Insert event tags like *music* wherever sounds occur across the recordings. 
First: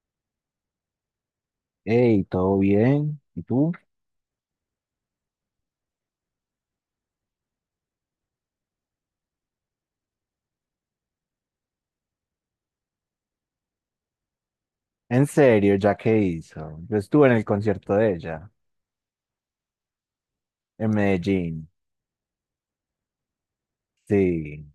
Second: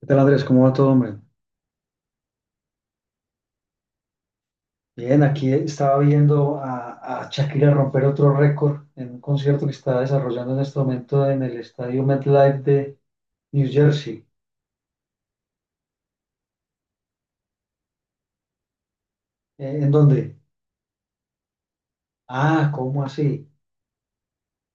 ¿Qué tal, Andrés? ¿Cómo va todo, hombre? Hey, ¿todo bien? ¿Y tú? Bien, aquí estaba viendo a Shakira romper otro récord en un concierto que está desarrollando en este momento en el estadio MetLife de New Jersey. En serio, ¿ya qué hizo? Yo estuve en el concierto de ella, ¿En dónde? en Medellín. Ah, ¿cómo así? Sí,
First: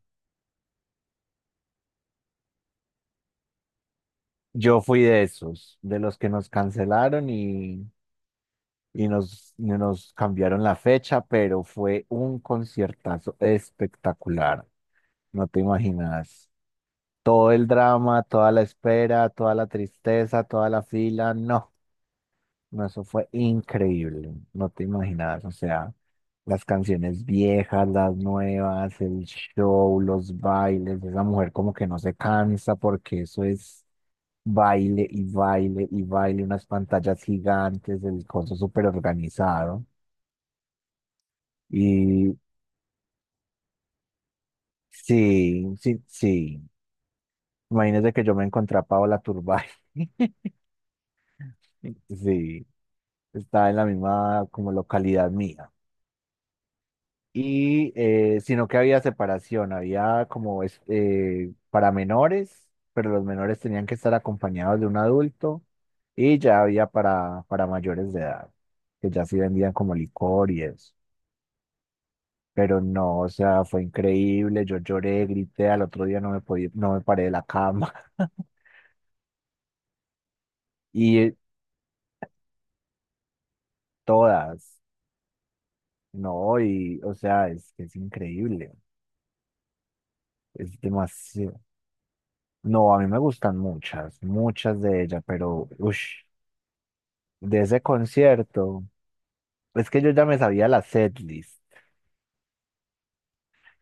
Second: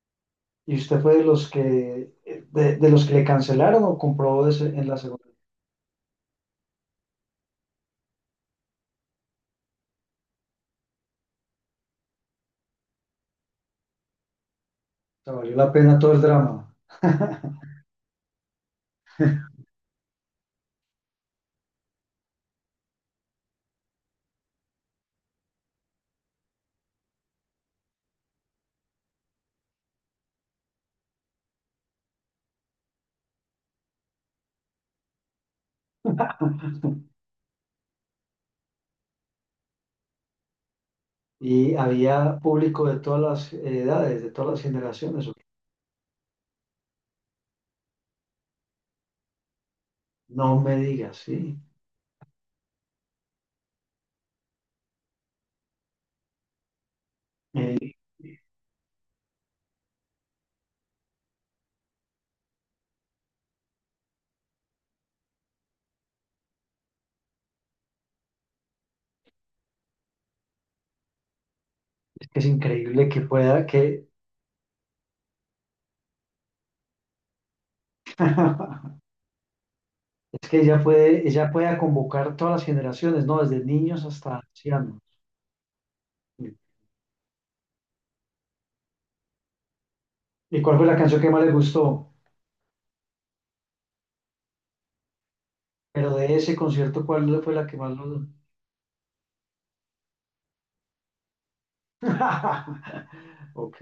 ¿Y usted fue de los que de los que le cancelaron o compró yo en la fui de segunda? O esos, de los que nos cancelaron y nos cambiaron la fecha, pero fue un conciertazo espectacular. sea, No valió te la pena todo el imaginas. drama. Todo *laughs* el drama, toda la espera, toda la tristeza, toda la fila, no, no, eso fue increíble. No te imaginas, o sea. Las canciones viejas, las nuevas, el show, los bailes, esa mujer como que no se cansa porque eso es baile y baile y baile, unas pantallas gigantes, el coso súper organizado. Y Y había público de todas las edades, de todas las generaciones. ¿O qué? sí, sí, sí. Imagínese que yo me encontré a Paola Turbay. *laughs* No me digas, sí. Sí, estaba en la misma como localidad mía. Y Eh, sino que había separación, había como para menores, pero los menores tenían que estar acompañados de un adulto y ya había para mayores de edad, que ya sí vendían como licor y eso. es que es Pero increíble no, que o pueda sea, fue que increíble, yo lloré, grité, al otro día no me paré de la cama. *laughs* *laughs* Es que Y ella puede convocar todas las generaciones, ¿no? Desde niños hasta todas, ancianos. no, y o sea, es que es increíble, ¿Y cuál es fue la canción que más le demasiado. gustó? No, a mí me gustan muchas, muchas de ellas, pero uff. Pero de ese concierto, ¿cuál fue De la que ese más lo... concierto, es que yo ya me sabía la setlist, *laughs*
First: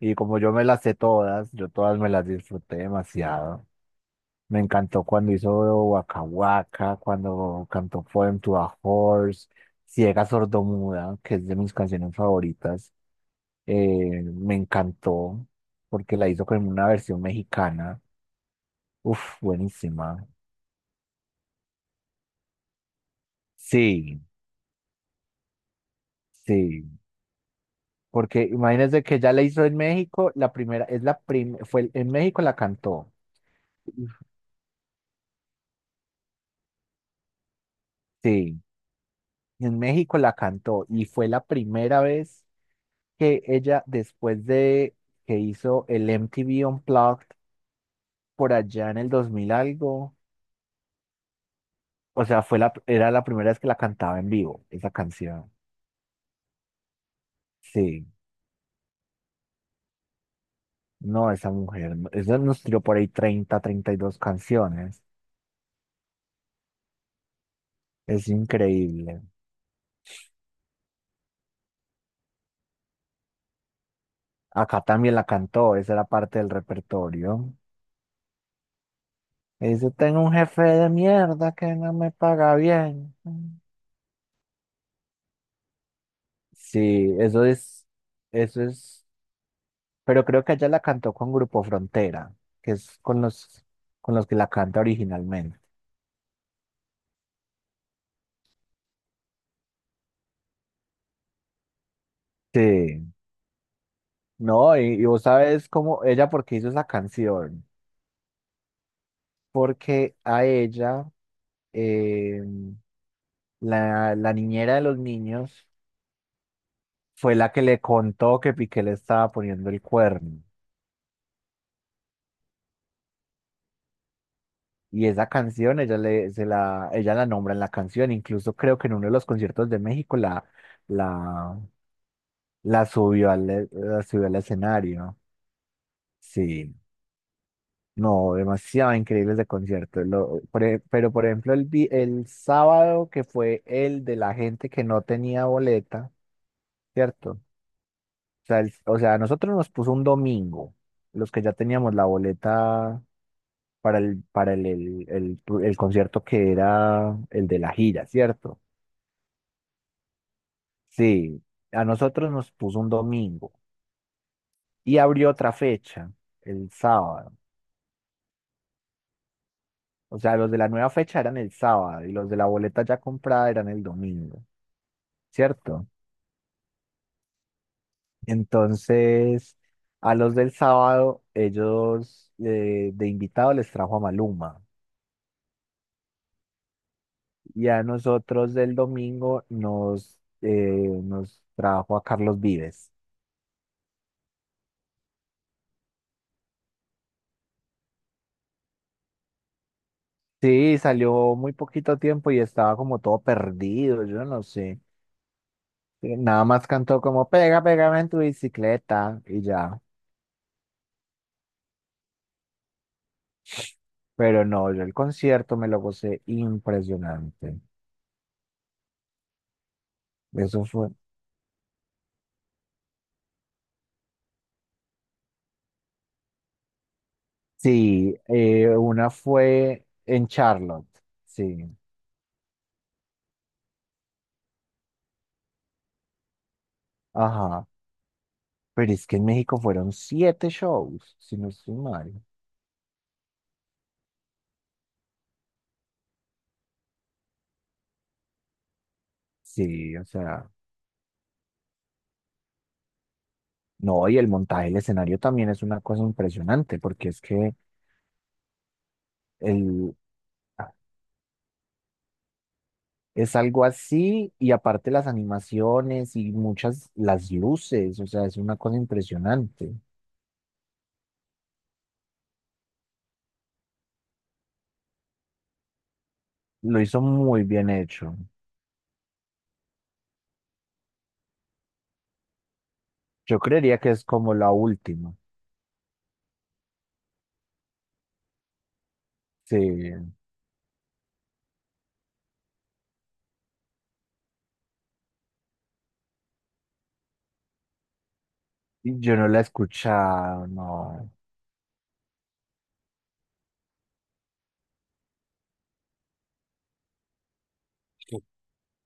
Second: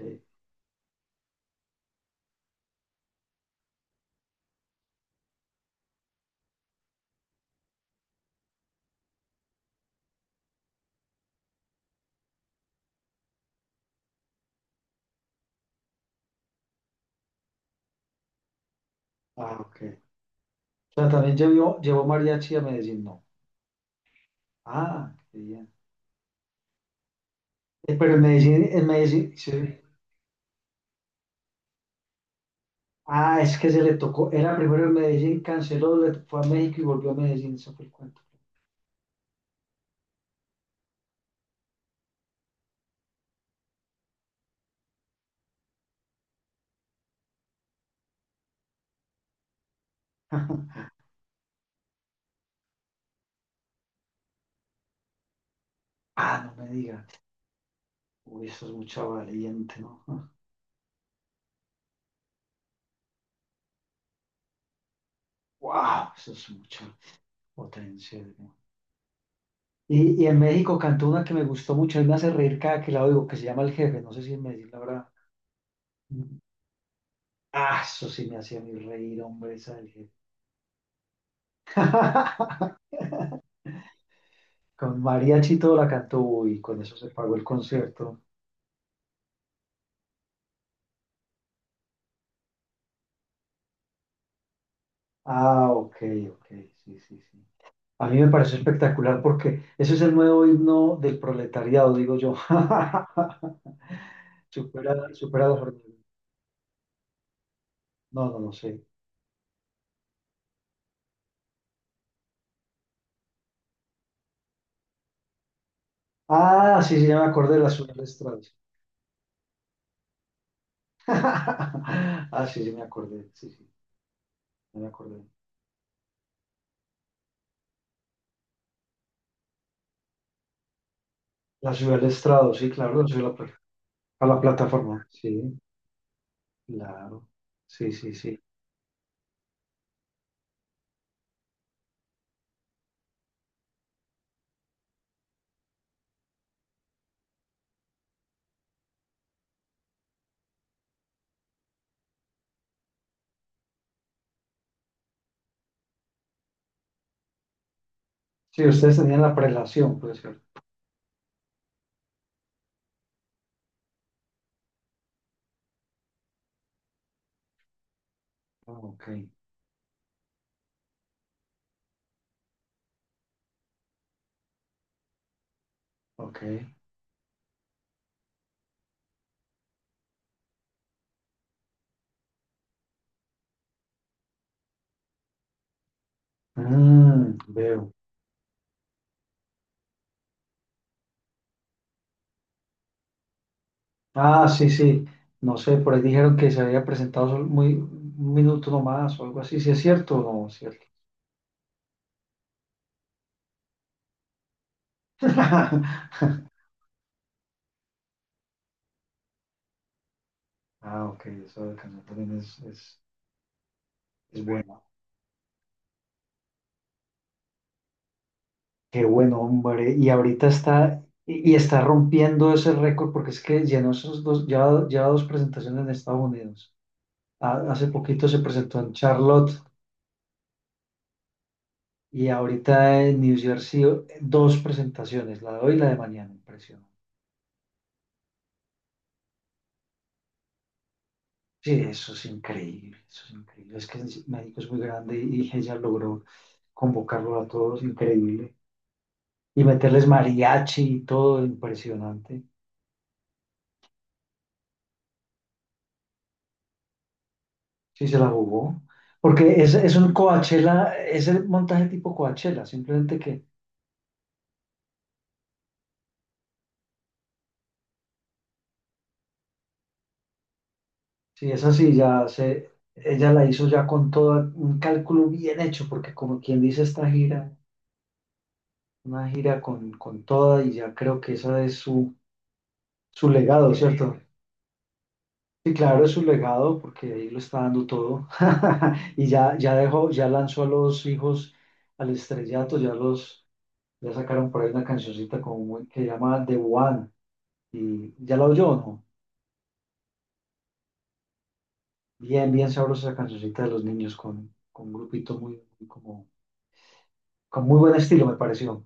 y como yo me las sé todas, yo todas me las disfruté demasiado. Me encantó cuando hizo Waka Waka, cuando cantó Poem to a Horse, Ciega Sordomuda, que es de mis canciones favoritas. Me encantó porque la hizo con una versión mexicana. Uf, ah, ok. buenísima. O sea, también llevó, llevó mariachi a Medellín, no. Sí, Ah, qué bien. sí. Pero Porque en imagínense que Medellín, ya la sí. hizo en México, la primera, fue en México la cantó. Ah, es que se le tocó, era primero en Medellín, canceló, le fue a México y volvió a Medellín, eso fue el cuento. Sí, en México la cantó y fue la primera vez que ella, después de que hizo el MTV Unplugged por allá en el 2000 algo. *laughs* O sea, era la primera vez que la cantaba en vivo, esa canción. Ah, no me diga. Sí, Uy, eso es mucha valiente, ¿no? no, esa mujer, esa nos tiró por ahí 30, 32 canciones, Wow, eso es mucho. Potencia. es ¿No? increíble. Y en México cantó una que me gustó mucho y me hace reír cada que la oigo, que se llama El Jefe. No sé si en Medellín la Acá habrá. también la cantó, esa era parte del repertorio. Ah, eso sí me hacía a mí reír, hombre, esa del Dice, jefe. tengo un jefe de mierda que no me paga *laughs* bien. Con mariachi y todo la cantó, uy, con eso se Sí, pagó el concierto. eso es, pero creo que ella la cantó con Grupo Frontera, que es con los que la canta originalmente. Ah, ok, ok, sí, sí, sí. A mí me pareció espectacular porque ese es el nuevo himno del proletariado, digo yo. Sí, *laughs* no, y, Supera, y vos supera la sabes forma. cómo ella, por qué hizo esa canción, No, no, no sé. porque a ella, eh, la niñera de los niños, Ah, sí, sí, ya me fue la acordé de que la le Soledad Estrada. contó que Piqué le estaba poniendo el cuerno. *laughs* Ah, sí, sí, me acordé, sí, sí, ya me Y acordé. esa canción, ella la nombra en la canción, incluso creo que en uno de los conciertos de México la, La ciudad del estrado, sí, La claro, la ciudad de subió al, e, la a subió al la plataforma, escenario. sí, Sí, claro, sí, sí, no, sí. demasiado increíble ese concierto. Pero, por ejemplo, el sábado que fue el de la gente que no tenía boleta, ¿cierto? O sea, o sea, a nosotros nos puso un domingo, los que ya teníamos la boleta para el concierto que era el de la gira, ¿cierto? Sí, ustedes tenían la prelación, puede ser. Sí, a nosotros nos puso un domingo y abrió otra fecha, el sábado. Ah, ok, O sea, los de la nueva fecha eran el sábado y los de la boleta ya comprada eran el domingo, ¿cierto? ok. Entonces, a los del sábado, ellos de invitado les trajo a Maluma Mm, y a veo. nosotros del domingo nos trajo a Carlos Vives. Ah, sí, sí, no sé, por ahí dijeron que se había presentado solo muy, un minuto nomás o algo así, si es cierto o no. Sí, es Sí, cierto. salió muy poquito tiempo y estaba como todo perdido, yo no sé. Nada más *laughs* cantó como pégame en tu bicicleta y ya. Ah, ok, eso de Cancún también es, es Pero no, yo bueno. el concierto me lo gocé impresionante. Qué buen hombre. Y ahorita Eso fue. está, y está rompiendo ese récord porque es que llenó esos dos, ya dos presentaciones en Estados Unidos. Hace Sí, poquito se presentó en una Charlotte fue en Charlotte, sí, y ahorita en New Jersey dos presentaciones, la de hoy y la de mañana. Impresionante. ajá, pero es que en México fueron siete shows, si no Sí, estoy eso mal. es increíble, eso es increíble. Es que México es muy grande y ella logró convocarlo a todos, increíble. Y Sí, o meterles sea, mariachi y todo, impresionante. no, y el montaje del escenario también es una cosa impresionante, porque es que Sí, se la jugó. Porque es, el, es un ah, Coachella, es el montaje tipo Coachella, simplemente es que algo así, y aparte las animaciones y las luces, o sea, es una cosa impresionante. si es así, ya se, ella la hizo ya con todo un cálculo bien hecho, porque como quien Lo dice hizo esta muy gira, bien hecho. una gira con toda y ya creo que esa es su Yo legado, creería que es ¿cierto? como la última, Sí, claro, es su legado, porque ahí lo está dando todo. *laughs* Y ya sí. dejó, ya lanzó a los hijos al estrellato, ya sacaron por ahí una cancioncita como que llama The One. Y ya la oyó, ¿no? Yo no la he escuchado, no. Bien, bien sabrosa esa cancioncita de los niños con un grupito muy, muy como, con muy buen Sí. estilo, me pareció.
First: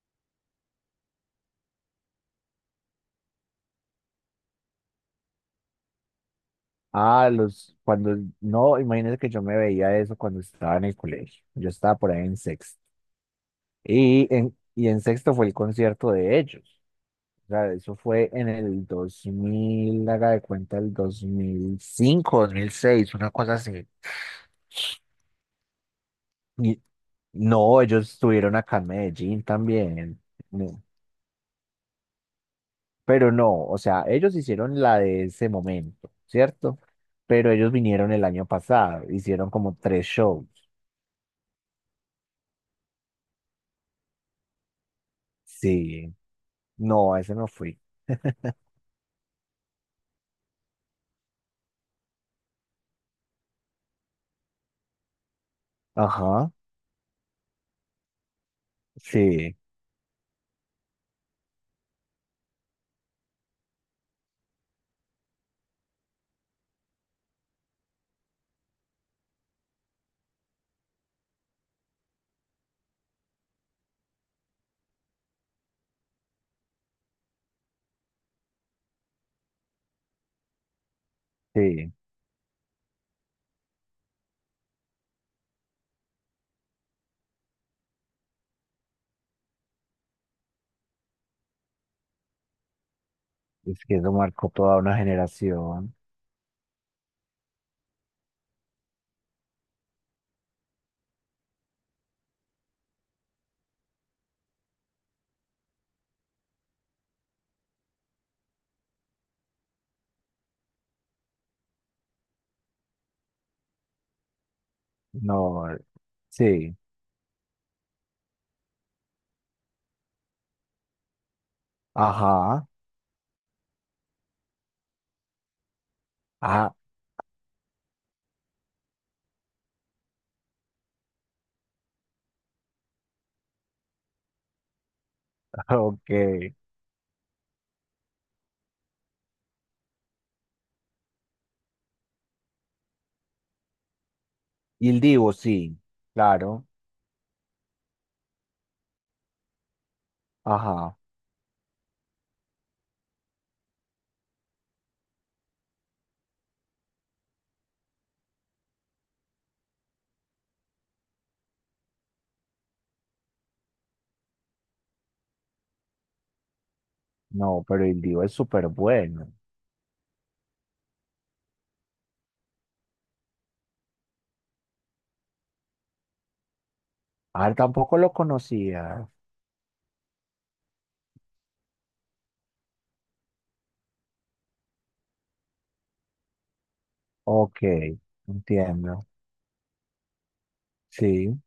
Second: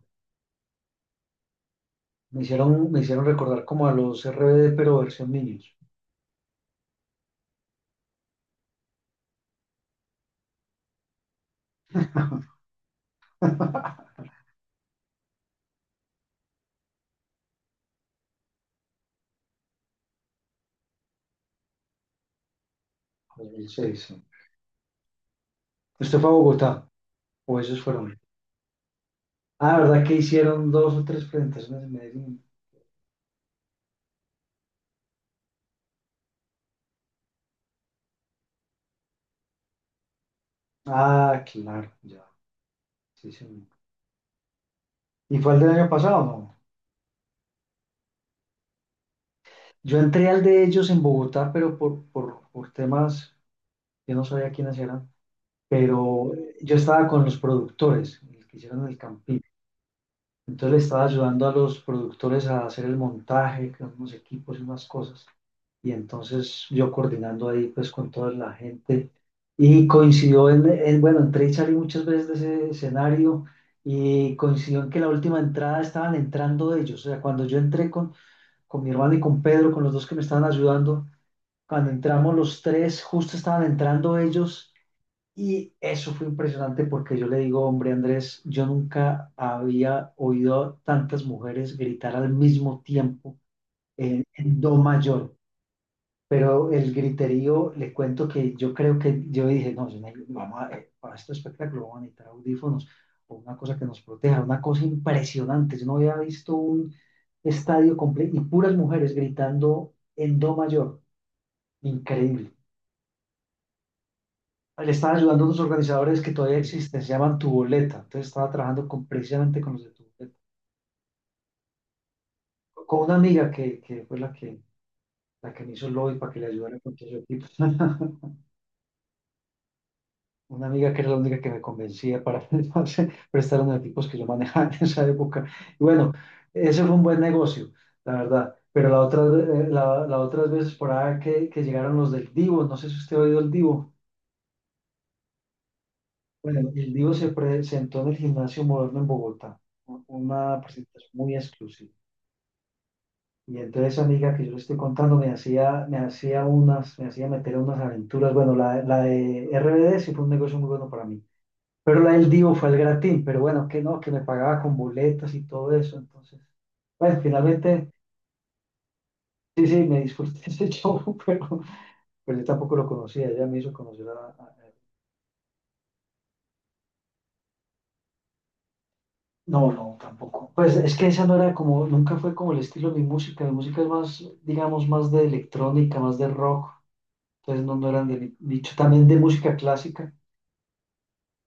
Me hicieron recordar como a los RBD, pero versión niños. Ah, no, imagínate que yo me veía eso cuando estaba en el colegio. Yo estaba por ahí en sexto. *laughs* Y en sexto fue el concierto de ellos. O sea, eso fue en el 2000, haga de cuenta, el dos mil cinco, 2006, una cosa así. 2006, sí. ¿Usted fue a Y Bogotá? ¿O no, esos ellos fueron? estuvieron acá en Medellín Ah, ¿verdad que también. hicieron dos o tres presentaciones en Medellín? Pero no, o sea, ellos hicieron la de ese momento, ¿cierto? Pero ellos vinieron el año pasado, hicieron como tres shows. Ah, claro, ya. Sí, sí. ¿Y fue el del año Sí, pasado? No. no, a ese no fui. *laughs* Yo entré al de ellos en Bogotá, pero por temas, yo no sabía quiénes eran, pero Ajá, yo estaba con los productores, los que hicieron el camping. sí, Entonces le estaba ayudando a los productores a hacer el montaje, con unos equipos y unas cosas. Y entonces yo coordinando ahí pues con toda la gente. Y coincidió bueno, entré y salí muchas veces de ese escenario y coincidió en que la última entrada estaban entrando ellos. O sea, cuando yo entré con mi hermano y con Pedro, con los dos que me estaban ayudando, cuando sí. entramos los tres, justo estaban entrando ellos y eso fue impresionante porque yo le digo, hombre, Andrés, yo nunca había oído a tantas mujeres gritar al mismo tiempo Es que eso en, marcó en do toda una mayor. generación. Pero el griterío, le cuento que yo creo que yo dije, no, yo ne- vamos a- para este espectáculo vamos a necesitar audífonos o una cosa que nos proteja, una cosa impresionante. Yo no había visto un estadio completo y puras mujeres gritando en do mayor. Increíble. Le están ayudando unos No, organizadores que todavía sí, existen, se llaman Tuboleta. Entonces estaba trabajando con, precisamente con los de Tuboleta. ajá, Con una amiga que fue la que me hizo el lobby para que le ah, ayudara con todo su equipo. *laughs* Una amiga que era la única que me convencía para *laughs* prestar los equipos que yo manejaba en esa época. *laughs* Y ok. bueno, ese fue un buen negocio, la verdad. Pero la otra, la otras veces por ahí que llegaron los del Divo, no sé si usted ha oído el Divo. Y el Divo, sí, claro, Bueno, el Divo se presentó en el Gimnasio Moderno en Bogotá, una ajá. presentación muy exclusiva. Y entonces esa amiga que yo le estoy contando me hacía meter unas aventuras. Bueno, la de RBD sí fue un negocio muy bueno para mí. Pero la del Divo fue el gratín, pero bueno, que no, que me pagaba con boletas y todo eso. Entonces, bueno, No, pero finalmente, el Divo es súper bueno. sí, sí, me disfruté *laughs* ese show, pero, yo tampoco lo conocía. Ella me hizo conocer. Ah, tampoco lo conocía. No, no, tampoco. Pues es que esa no era como, nunca fue como el estilo de mi música. Mi música es más, digamos, más de electrónica, más de rock. Ok, Entonces no, no eran de mi nicho. entiendo. También de música clásica. Sí.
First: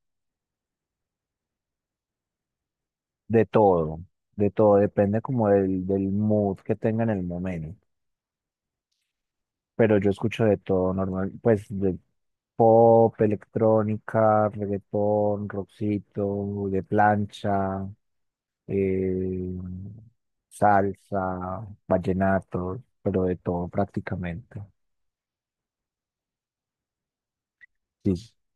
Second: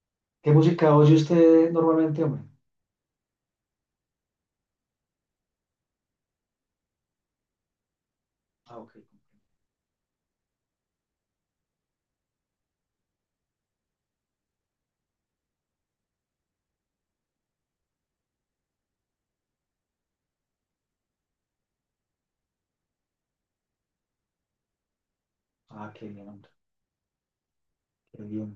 ¿Qué música oye usted normalmente, hombre? De todo, de todo, depende como del mood que tenga en el momento. Ah, ok. Pero yo escucho de todo normal, pues de pop, electrónica, reggaetón, rockcito, de plancha, eh, salsa, vallenato, pero de todo prácticamente. Ah, qué bien, hombre. Qué Sí, bien.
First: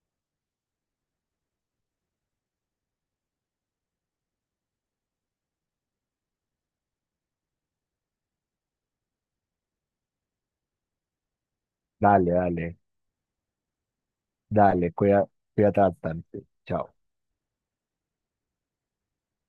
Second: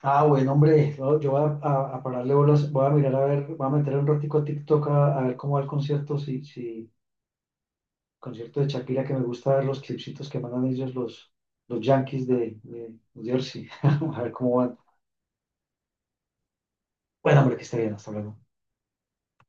Ah, bueno, hombre. No, yo voy a pararle bolas. Voy a mirar a ver, voy a meter un ratico a TikTok a ver cómo va el concierto. Si, si, concierto de Shakira, que me gusta ver los clipsitos que mandan ellos los Yankees dale, de, dale, de New Jersey. *laughs* A ver cómo van. dale, cuídate bastante. Chao. Bueno, hombre, que esté bien, hasta luego.